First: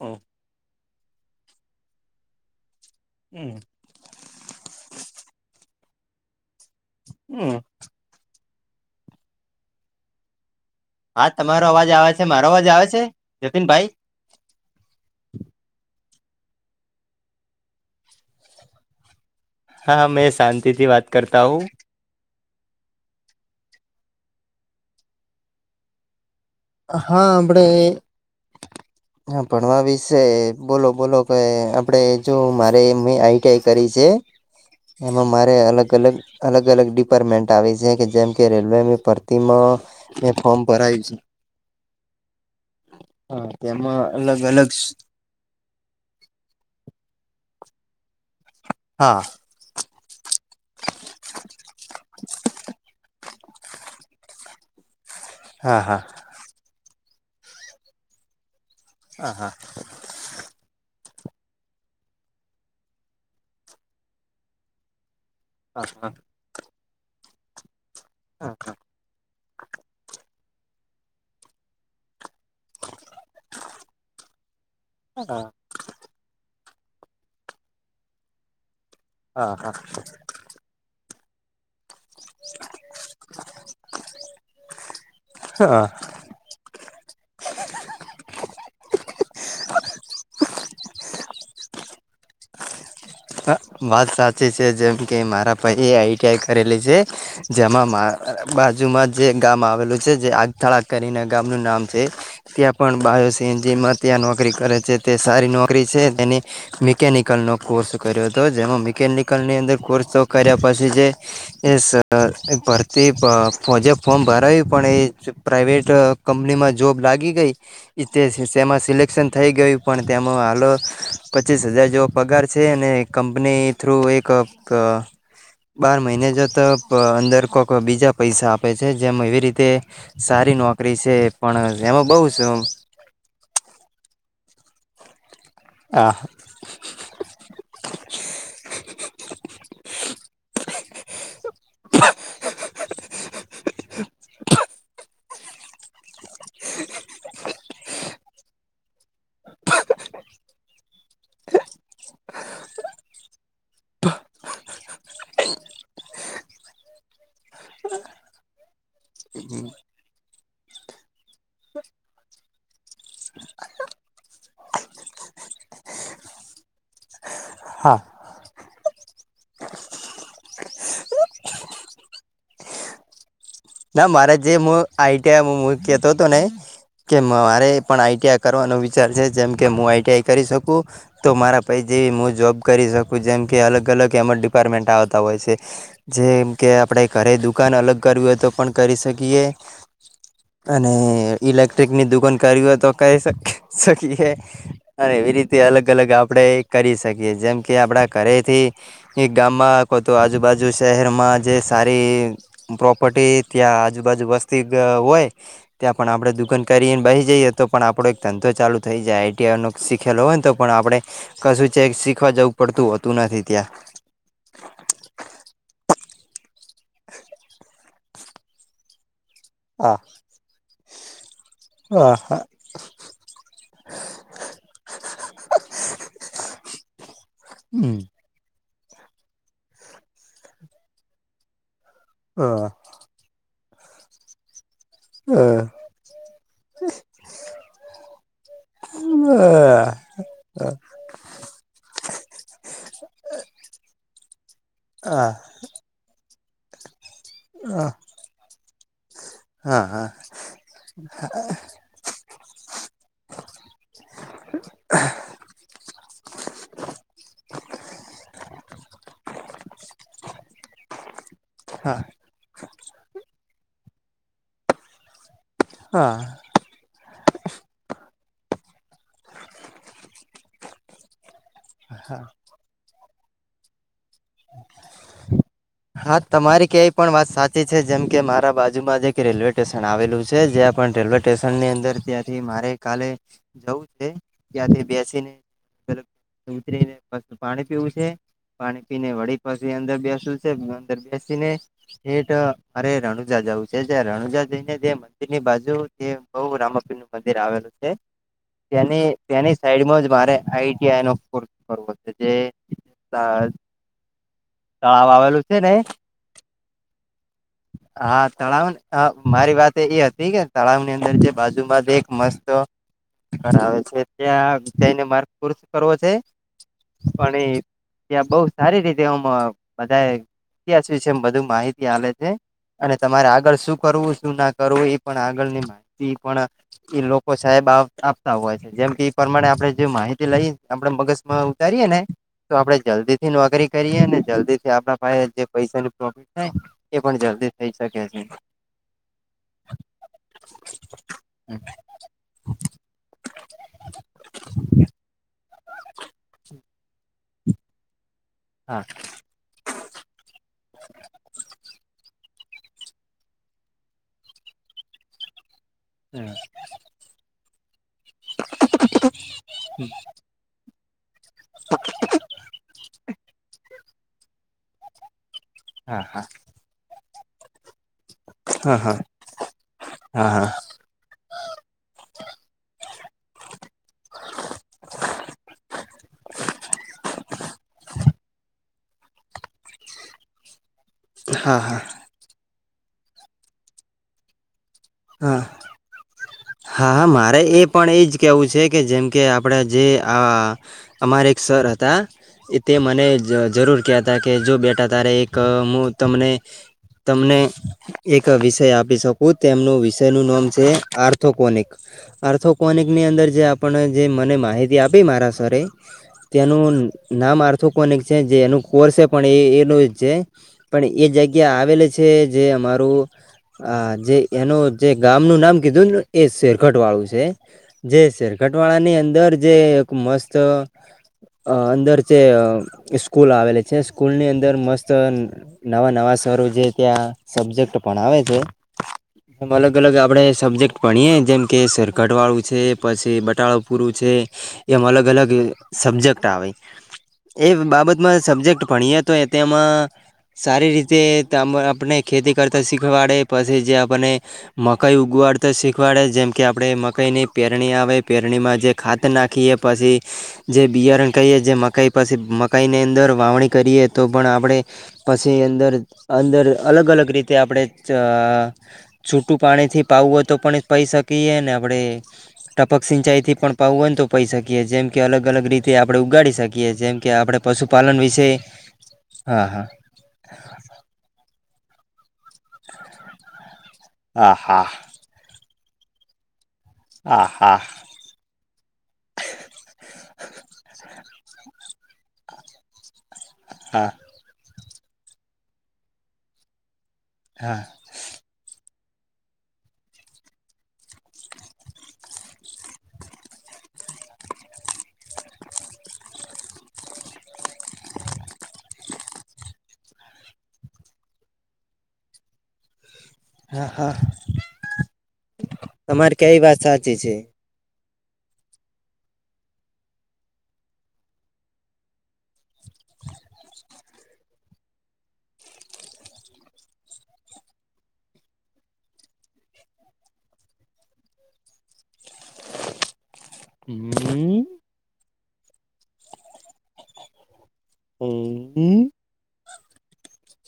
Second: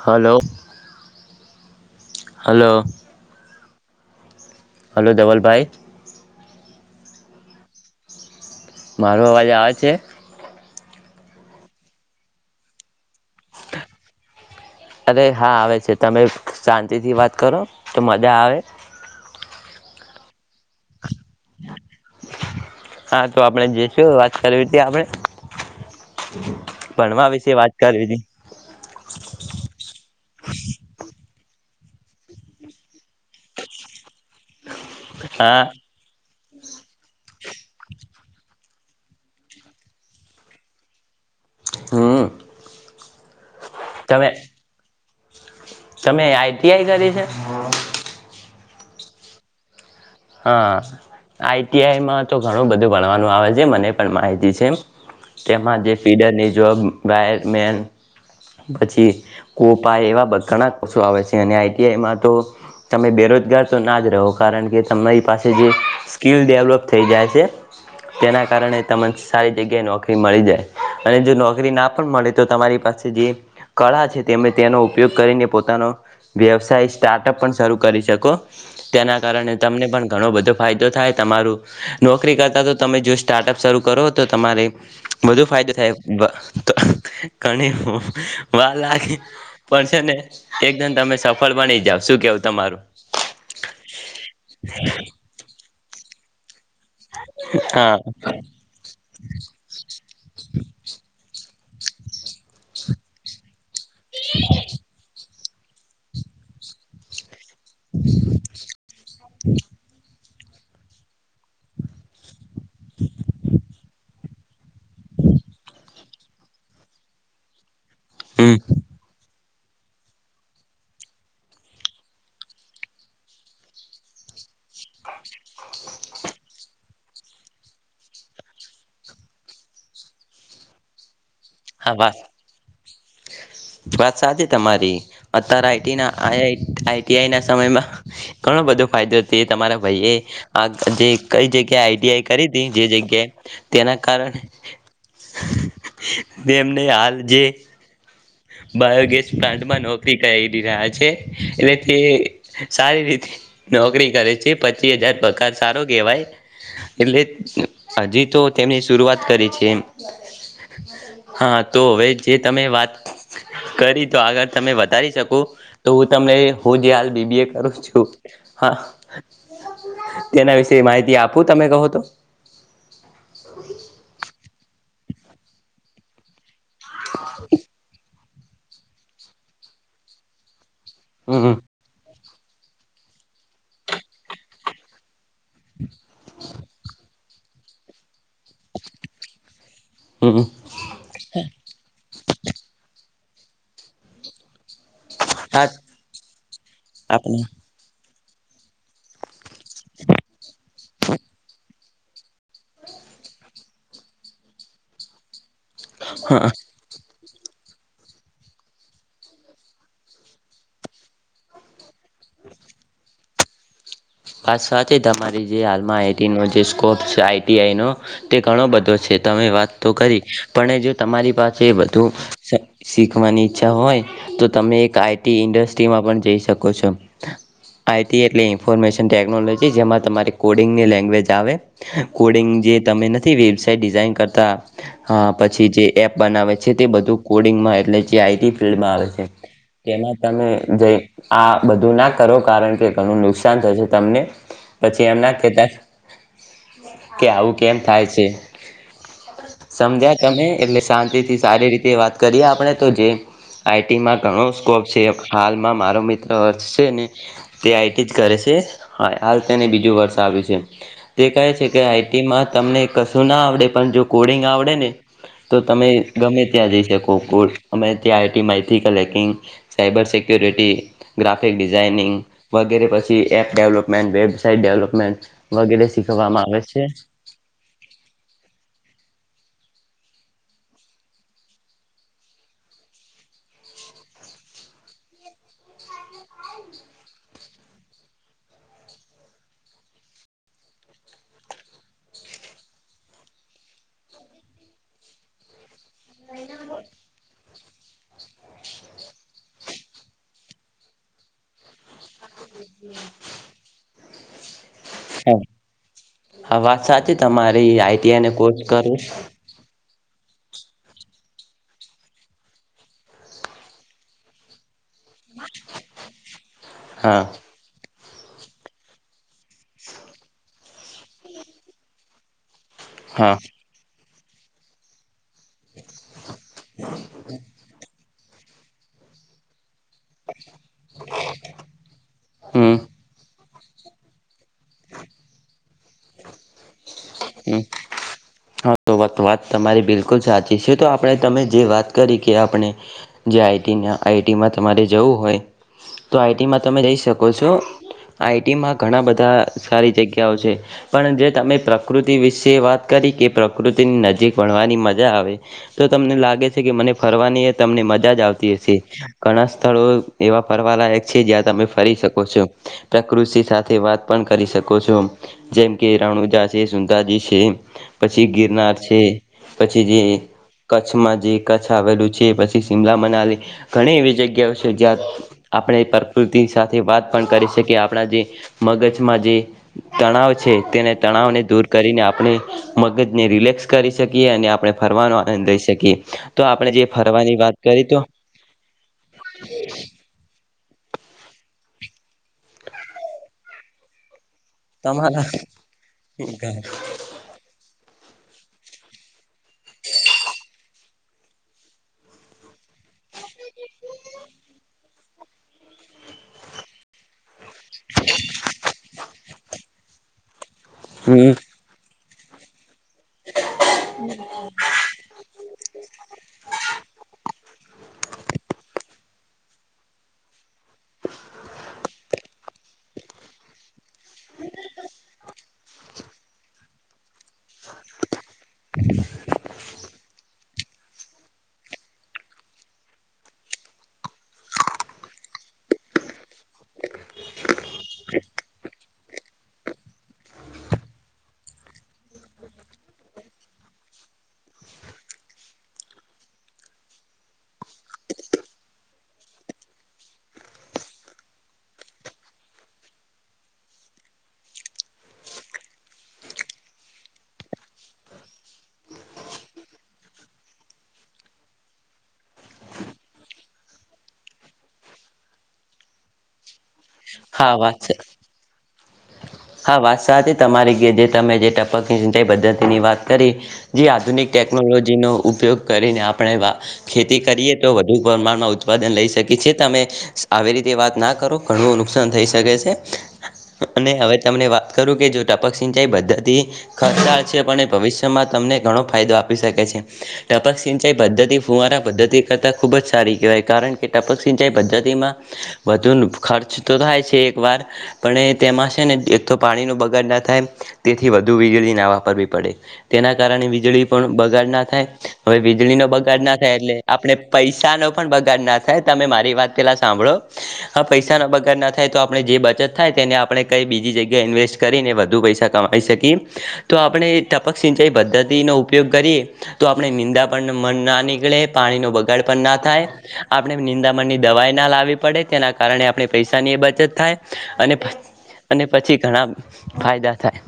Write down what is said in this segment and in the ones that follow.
હમ, hello hello [inaudible] hello દેવલભાઈ [inaudible] મારો અવાજ આવે છે. હા તમારો અવાજ આવે છે મારો અવાજ આવે છે જતીનભાઈ અરે હા આવે છે તમે શાંતિથી વાત કરો તો મજા આવે હા મેં શાંતિથી વાત કરતા હું હા તો આપણેે જઈશું વાત કરવી હતી આપણે હા ભણવા વિશે આપડે વાત કરવી હતી હા ભણવા વિશે બોલો બોલો કે આપડે જો મારે મેં આઈટીઆઈ કરી છે. હ એમાં મારે અલગ અલગ અલગ અલગ ડિપાર્ટમેન્ટ આવે છે કે જેમ કે રેલવે ભરતીમાં મે ફોર્મ ભરાયું છે. હમ હા તેમાં તમે અલગ અલગ તમે આઈટીઆઈ કરી છે હા હા આઈટીઆઈમાં તો ઘણું બધું ભણવાનું આવે છે મને માહિતી છે હા તેમાં જે હા ફીડરની જોબ પછી હા હા કોપા એવા બખાણા આવે છે અને આઈટીઆઈમાં તો તમે બેરોજગાર તો ના જ રહો કારણ કે તમે પાસે જે હા સ્કીલ ડેવલપ થઈ જાય છે તેના હા કારણે તમને સારી જગ્યાએ નોકરી મળી જાય અને જો નોકરી ના પણ મળે તો તમારી પાસે જે કળા છે તે તેનો ઉપયોગ કરીને હા પોતાનો વ્યવસાય સ્ટાર્ટઅપ પણ શરૂ કરી શકો તેના કારણે હા તમને પણ ઘણો બધો ફાયદો થાય તમારું નોકરી કરતા તો તમે જો સ્ટાર્ટઅપ શરૂ કરો તો તમારે વધુ ફાયદો હા થાય ઘણી વાર લાગી પણ છે ને એકદમ તમે સફળ બની જાવ શું કેવું તમારું વાત સાચી છે જેમ કે મારા પહી આઈ ક્યા કરેલી છે જેમાં હા માર બાજુમાં જે ગામ આવેલું છે જે આગથળ કરીને ગામ ન નામ છે ત્યાં પણ તે જેમાં ત્યાં નોકરી કરે છે તે સારી નોકરી છે તેની મિકેનિકલ નો કોર્સ કરયો હતો જેમાં મિકેનિકલ ની અંદર કોર્સ તો કર્યા પછી જે ભરતી પર ફોજે ફોર્મ ભરાયું પણ એ પ્રાઇવેટ કંપનીમાં જોબ લાગી ગઈ હમ તેમાં સિલેક્ટ એશન થઈ ગયું પણ તેમાં હાલો પચીસ હજાર જેવો પગાર છે. છે અને કંપની થ્રુ એક બાર મહિને જતા અંદર કોઈક બીજા પૈસા આપે છે જેમ એવી રીતે સારી નોકરી છે. પણ હા એમાં વાત બઉ સ વાત સાચી તમારી અત્યારે આઈટી ના હા આઈટીઆઈ ના સમયમાં ઘણો બધો ફાયદો છે તમારા ભાઈએ આ જે કઈ જગ્યાએ આઈટીઆઈ કરી હતી જે જગ્યાએ તેના કારણે એમને હાલ જે બાયોગેસ પ્લાન્ટમાં નોકરી કરી રહ્યા છે એટલે તે સારી રીતે નોકરી કરે છે પચીસ હજાર પગાર સારો કેહેવાય એટલે હજી તો તેમની શરૂઆત કરી છે એમ હા તોવે જે તમે વાત કરી તો આગળ તમે વધારી શકો તો હું તમને હું જે હાલ બીબી એ કરું હા છુ, હા તેના વિશે માહિતી આપું તમે કહો તો ના મારે જે હ આઈટીઆ કેતો હતો ને કે મારે પણ આઈટી કરવાનો વિચાર છે જે કે હુ, આઈટીઆઈ કરી શકું તો હમ મારા પૈ જેવી હુ જોબ કરી શકું જેમ કે અલગ અલગ એમ ડિપાર્ટમેન્ટ આવતા હોય છે જેમ કે આપણે ઘરે દુખ દુકાન અલગ કરવી હોય તો પણ કરી શકીએ હક્ન્ અને ઇલેક્ટ્રિકની દુકાન કરવી હો તો કરી શક્ શકીએ. અન એવી રીતે હા અલગ અલગ આપણેે કરી શકીએ. આપણે જેમ કે આપડા ઘરેથી. એક ગામમાં કો તો આજુબાજુ શહેરમાં જે સારી પ્રોપર્ટી ત્યાં આજુબાજુ વસ્તી અ હોય ત્યાં પણ આપડે હા દુકાન કરીને બહી જઈએ તો પણ આપણો એક ધંધો ચાલુ થઈ જાય આઈ ટી આઈનો શીખેલો હોયને તોપણ આપણે કશું ચેક શીખવા જવુ પડતુ હોતુ, નથી ત્યા વાસ સાચી તમારી જે હાલમાં આઈ ટીનો જે સ્કોપ છે આઈ ટી આઈનો તે ઘણો બધો છે. તમે વાત તો આ કરી પણ એ જો તમારી પાસે વધુ આ હા શક્ શીખવાની ઈચ્છા હોય. તો તમે એક આઈ ટી ઇન્ડસ્ટ્રીમાં પણ જઈ શકો છો. હમ્મ આઈટી એટલે ઇન્ફોર્મેશન ટેક્નોલોજી. જેમાં તમારી કોડિંગની લેંગ્વેજ આવે. અ કોડિંગ જે તમે થી વેબસાઇટ ડિઝાઇન કરતા અ અ અ પછી જે એપ બનાવે છે. છે તે બધું કોડિંગમાં એટલે જે આઈ ટી ફિલ્ડમાં આવે છે. તેમાં તમે હા જ‌ઈ આ બધું ના કરો કારણ કે ઘણું નુકસાન થશે. તમને પછી એમના કેતા કે આવું કેમ થાય છે. હા સમજ્યા તમે? એટલે શાંતિથી સારી રીતે વાત કરીએ આપણે તો જે આઈ ટીમાં ઘણો સ્કોપ છે. હાલમાં મારો મિત્ર અક્ષ છેને. તે આઈ ટી જ કરે છે. હા હાલ તેને બીજું વર્ષ આવ્યું છે. તે કહે છે કે હા આઈ ટીમાં તમને કશું ના આવડે પણ જો કોડિંગ આવડે ને તો તમે ગમે હા ત્યાં જઈ શકો. કુડ અમે ત્યાં આઈ ટી માહિતી collecting, cyber security graphic designing વગેરે પછી app development web side development વગેરે હા શીખવામાં આવે તમારી છે. ક્યાંય પણ વાત સાચી છે. જેમ કે મારા બાજુમાં જ એક રેલવેટેશન આવેલું છે. જ્યાં પણ રેલવેટેશનની અંદર ત્યાંથી મારે કાલે જવું છે, ત્યાંથી બેસીને ઉતરીને પછી પાણી પીવું છે, પાણી પીને વળી પછી અંદર બેસું છે. અંદર બેસીને ઠેટ મારે રણુજા જવું છે. જ્યા રણુજા જઈને જે મંદિરની બાજુ જે બહુ રામપીરનું મંદિર આવેલું છે. તેની તેની સાઈડમાં જ મારે આઈ ટી આઈનો કોર્સ કરવો છે. જે તા તળાવ આવેલું છેને. હા વાત સાચી તમારી આઈટીઆઈ હા ને કોર્સ તળાવને કરું તળાવ. મારી વાત એ હતી કે તળાવની અંદર જે બાજુમાં એક મસ્ત ઘર આવે છે ત્યા જ‌ઈને માર્ગ પુરુષ કરવો છે હા અને ત્યાં બઉ સારી રીતે આમ બધા ઇતિહાસ વિશે બધુ માહિતી આલે છે. અને તમારે હા આગળ શું કરવું? શું ના કરવું? એ પણ આગળની મા હીતી પણ એ લોકો સાહેબ આપતા હોય છે. જેમ કે પરમાણે આપણે જો માહિતી લઈ આપડે મગશમાં ઉતારીએે ને તો હમ આપડે જલ્દી થી નોકરી કરીએ ને જલ્દીથી આપણા પાહે જે પૈસાની પ્રોફિટ થાયને એ પણ જલ્દી હમ થઇ શકે છે. હા તો વાત તમારી બિલકુલ સાચી છે. તો આપણે તમે જે વાત કરી કે આપણે જે આઈ ટીના આઈ ટીમાં તમારે જવું હોય. તો આઇ ટીમાં તમે રહી શકો છો. આઈ ટીમાં હા ઘણા બધા સારી જગ્યા ઓ છે. પણ જે તમે પ્રકૃતિ વિશે વાત કરી કે પ્રકૃતિની નજીક ભણવાની મજા આવે. તો તમને હા લાગે છે કે મને ફરવાની એ તમને મજા જ આવતી હશે. ઘણા સ્થળો એવા ફરવાલાયક છે. જ્યાં તમે ફરી શકો છો. પ્રકૃતિ સાથે વાત પણ કરી શકો છો. જેમ કે હા રાણુજા છે સુંધાજી છે એમ. પછી ગિરનાર હા છે હા પછી જે હા હા હા કચ્છમાં જે કચ્છ આવેલું છે પછી શિમલા મનાલી ઘણી એવી જગ્યાઓ છે જ્યાં આપણે પ્રકૃતિ સાથે વાત પણ કરી શકીએ આપણા જે મગજમાં જે તણાવ છે તેને તણાવ ને હા હા આપણે મગજને રિલેક્સ કરી શકીએ અને આપણે ફરવાનો હા આનંદ લઈ શકીએ તો આપણે જે હા ફરવાની મારે વાત એ કરી પણ તો એજ કેવું છે કે જેમ કે આપણે જે આ અમારે એક સર હતા તે મને જરૂર કહે હતા કે જો બેઠ અતારે તમારા એક હું તમને. તમને એક વિષય આપી શકું તેમનું વિષય નું નામ છે આર્થોકોનિક આર્થોકોનિક ની અંદર જે આપને જે મને માહિતી આપી મારા સરે તેનું નામ આ આથોકોનિક છે જે એનું કોરસે પણ એ એનું છે પણ એ હમ જગ્યા આવેલી છે જે અમારું આ જે એનો જે ગામનું નામ કીધુંને એ શેરખટ વાળું છે. જે શેરકટ વાળા ની અંદર જે એક મસ્ત અ અંદર જે સ્કૂલ આવેલી છે સ્કૂલ ની અંદર મસ્ત નવા નવા શરો જે ત્યાં સબ્જેક્ટ ભણાવે છે. [inaudible] ઓમ અલગ અલગ આપણે સબ્જેક્ટ ભણીએ જેમ કે સરકટવાળું છે પછી બટાળા પૂરું છે. એમ અલગ અલગ સબ્જેક્ટ આવે એ બાબતમાં સબ્જેક્ટ ભણીએ. તો એ તેમાં સારી રીતે ત આપણે ખેતી કરતા શીખવાડે પછી જે આપણને મકાઈ ઉગવાડતો શીખવાડે જેમ કે આપડે મકાઈ ની પેરણી આવે પેરણીમાં જે ખાત નાખીએ પછી જે બિયારણ કહીએ જે મકાઈ પાછી મકાઈની અંદર વાવણી કરીએ તો પણ આપણે પછી અંદર અંદર અલગ અલગ રીતે આપણે ચ છૂટું પાણી થી પાવું હોય તો પણ પઈ શકીએ ને આપણે ટપક સિંચાઈથી પણ પાવું હોય તો પઈ શકીએ જેમ કે અલગ અલગ રીતે આપણે ઉગાડી શકીએ જેમ. કે આપણે હા વાત છે પશુપાલન વિશે હા હા. વાત સાથે તમારી જે જે તમે જે ટપકની ચિંતા પદ્ધતિ ની વાત કરી. જે આધુનિક આ હા ટેકનોલોજીનો ઉપયોગ કરીને આપણે વા ખેતી આ કરીએ હા તો ઉપ્રમાણમાં ઉત્પાદન લઈ શકી છી તમે આવી રીતે વાત ના કરો ઘણું નુકસાન થઈ શકે છે. હા અને હવે તમને વાત કરું કે જો ટપક સિંચાઈ બદ્ધતિ ખચળ છે હા પણ ભવિષ્ય માં તમને ઘણો ફાયદો આપી શકે છે. ટપક સિંચાઈ પદ્ધતિ ફૂવારા પદ્ધતિ કરતાં ખૂબ જ સારી કહેવાય કારણ કે ટપક સિંચાઈ પદ્ધતિમાં. વધુ ખર્ચ તો થાય છે એક વાર પણ એ તેમાં છે ને તો પાણી ન બગાડ ના થાય તેથી વધુ વીજળી ના વાપરવી પડે તેના કારણે હા વીજળી હા પણ બગાડ ના થાય હવે વીજળીનો તમારે બગાડ ના કઈ થાય વાત એટલે સાચી છે આપણે. પૈસા નો પણ બગાડ ના થાય તમે મારી વાત પેલા સાંભળો. હા પૈસા ના બગાર ના થાય તો આપણે જે બચત થાય તેને આપણે કઈ બીજી જગ્યા જ્યા ઇન્વેસ્ટ કરીને વધુ પૈસા કમાવી શકીએ તો આપણે ટપક સિંચાઈ પદ્ધતિનો ઉપયોગ કરીએ. તો આપણે નિંદા પણ મન ના નીકળે પાણીનો બગાડ પણ ના થાય. આપણે નિંદામણની હમ દવાએ ના લાવવી પડે, તેના કારણે આપણે પૈસાની બચત થાય. અને પછ એ પછી ઘણા ફાયદા થાય.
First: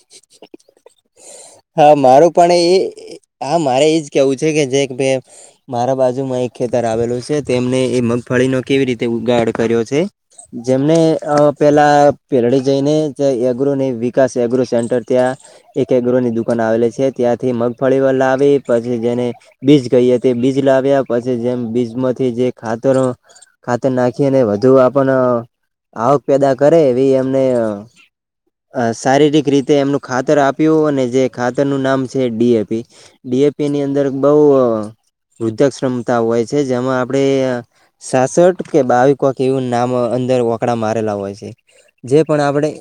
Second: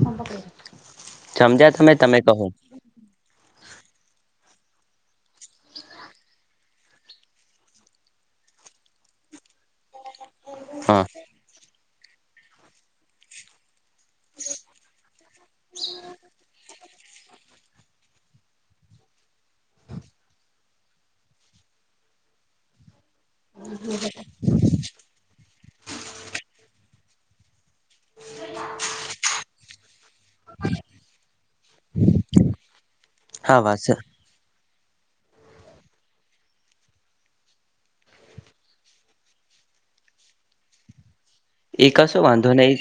સમજ્યા હા તમે તમે મારું કહો પણ એ હા મારે એજ કેવું છે કે જે કભે મારા બાજુમાં એક ખેતર આવેલું છે તેમને એ મગફળીનો કેવી રીતે ઉગાડ કર્યો છે. જેમને હા અ પેલા પેલડી જઈને એગ્રોને એ વીક વિકાસ એગ્રો સેન્ટર ત્યાં એક એગ્રોની દુક આવેલી છે. ત્યાંથી મગફળી વલાવી પછી જેને બીજ કહીએ તે બીજ લાવ્યા પછી જેમ બીજમાંથી જે ખાતરો ખાતર નાખીને વધુ આપણ આવક પેદા કરે એવી એમને અ શારીરિક રીતે એમનું ખાતર આપ્યું અને જે ખાતર નું નામ છે ડીએપી. હા ડીએપીની વાત અંદર બહુ અ વૃદ્ધાશ્રમતા હોય છે. જેમાં આપણે સાસઠ કે બાવી કોક એવું નામ અંદર ઓકડા મારેલા હોય છે. એ જે કશું પણ વાંધો આપણે નહી.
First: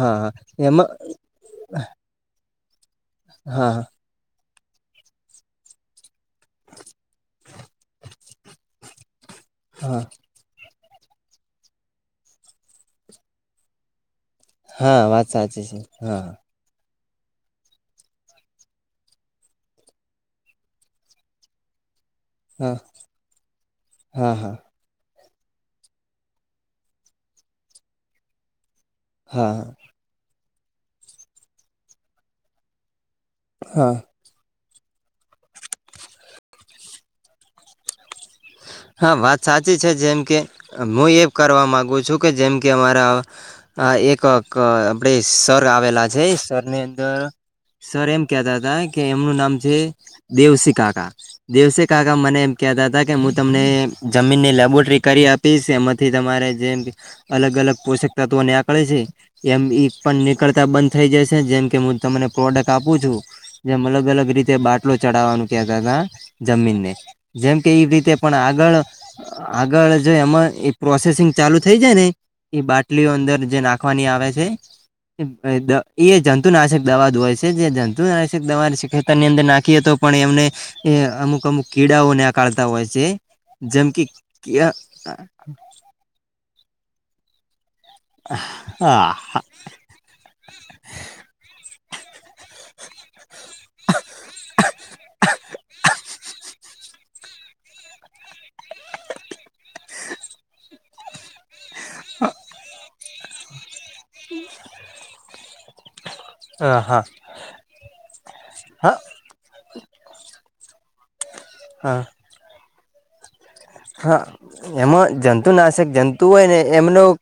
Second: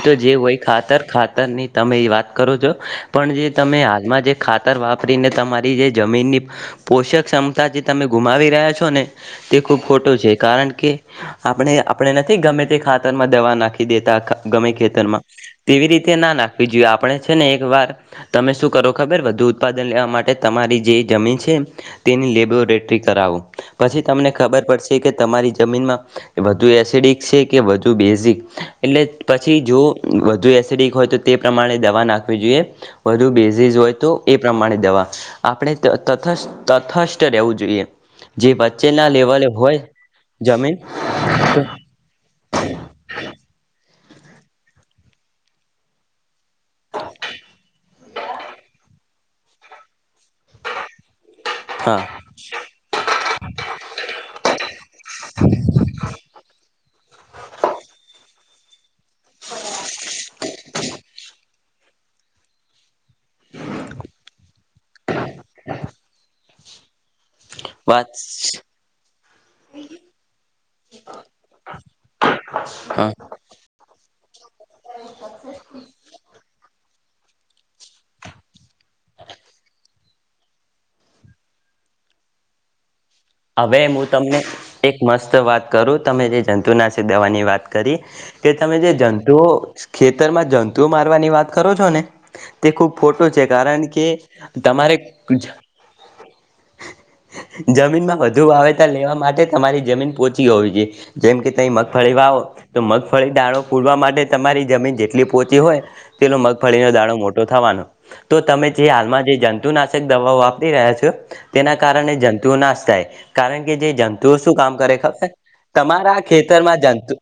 હા જે હા હોય એમાં ખાતર ખાત તરની તમે એ વાત કરો છો. પણ જે હા તમે હાલમાં જે ખાતર વાપરીને તમારી જે જમીનની પોષક ક્ષમતા જે તમે ગુમાવી રહ્યા છો ને. તે ખુબ હા ખોટું છે. કારણ કે આપણે આપણે નથી ગમે તે ખાતરમાં દવા નાખી દેતા ગમે એ હા ખેતરમાં વાત સાચી છે તેવી રીતે હા ના નાખ વી જોઈએ આપણે છે ને એકવાર તમે શું કરો ખબર વધુ ઉત્પાદન લેવા માટે તમારી જે જમીન છે તેની લે હા બોરેટરી કરાવો. પછી તમને હા હા ખબર પડશ શે કે તમારી જમીનમાં વધુ એસિડિક છે કે વધુ બેઝિક? એટલે હા પછી જો વધુ એસિડિક હોય તો તે પ્રમાણે દવા નાખવી જોઈએ. વધું બેઝીઝ હા હોય તો એ પ્રમાણે દવા આપણે તથ તથસ્થ રહેવું જોઈએ. જે [inaudible] હા વાત લેવલે સાચી હોય છે. જેમ કે જમીન હું એ કરવા માગુ છું કે જેમ કે અમારા આ એક આપડે સર આવેલા છે. એ સરની અંદર સર એમ કેતા તા કે એમનું નામ છે દેવશી કાકા. દેવશી હા કાકા મને એમ કેતા તા કે મુ તમને જમીનની લેબોરેટરી કરી આપીશ એમાંથી તમારે જેમ અલગ અલગ પોષકતત્વો નેકળે છે. એમ ઈ પણ નીકળતા બંધ થઈ જશે જેમ કે હું તમને પ્રોડક્ટ આપું છું. જેમ અલગ અલગ રીતે બાટલો ચડાવાનું કેતા તા જમીનને. જેમ કે એ રીતે વાત પણ આગળ આગળ જો એમાં એ પ્રોસેસિંગ ચાલુ થઈ જાય ને એ બાટલી હા અંદર જે નાખ ખવાની આવે છે. એ જંતુનાશક દવા જ હોય છે. જે જંતુનાશક દવા ખેતરની અંદર નાખીએ તો પણ એમને એ અમુક અમુક કીડાઓ નેકડતા હોય છે. હવે જેમ કે મું તમને એક મસ્ત વાત કરું, તમે જે જંતુનાશક દવાની વાત કરી કે તમે જે હા. જંતુઓ ખેતરમાં જંતુઓ મારવાની વાત કરો છો ને તે ખૂબ ખોટું છે કારણ કે તમારે જમીનમાં વધુ વાવેતર લેવા માટે તમારી જમીન પોચી હોવી જોઈએ. જેમ કે તમે મગફળી વાવો તો મગફળી દાળો ફૂલવા માટે તમારી જમીન જેટલી પોચી હોય તેટલો હા મગફળીનો હા દાણો મોટો થવાનો. તો તમે જે હા હાલમાં જે જંતુનાશક દવાઓ વાપરી રહ્યા છો તેના હા કારણે જંત તુંઓ નાશ થાય. કારણ કે જે હા જંતુઓ શું કામ કરે એમાં ખબર જંતુનાશક તમારા જંતુ હોય ને ખેતરમાં એમનો જતું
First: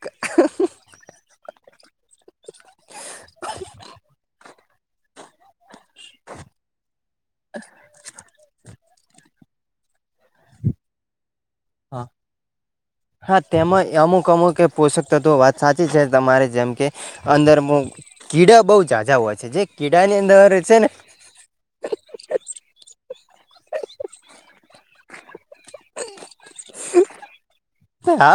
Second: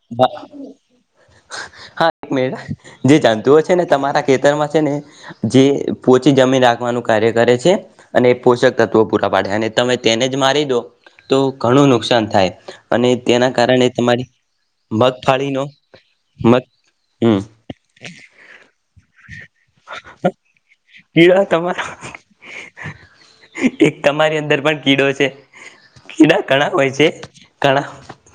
હા એક મિનટ હા. જે જંતુઓ છે ને તમારા ખેતરમાં છે ને જે પોચી જમીન રાખવાનું કાર્ય કરે છે અને એ પોષક તત્વો પૂરા પાડે અને તમે તેને જ મારી દો તો ઘણું હ નુકસાન થાય અને હા તેના કારણે તેમાં અમુક તમારી અમુક કે પોષક તત્વ વાત મગફાળીનો સાચી. સાચી છે તમારે મગ જેમ કે હમ અંદર કીડા બહુ જાજા હોય છે જે કીડાની અંદર છે ને કીડો તમારો એક તમારી અંદર પણ કીડો છે. કીડા ઘણા હોય છે [unintelligible] હા.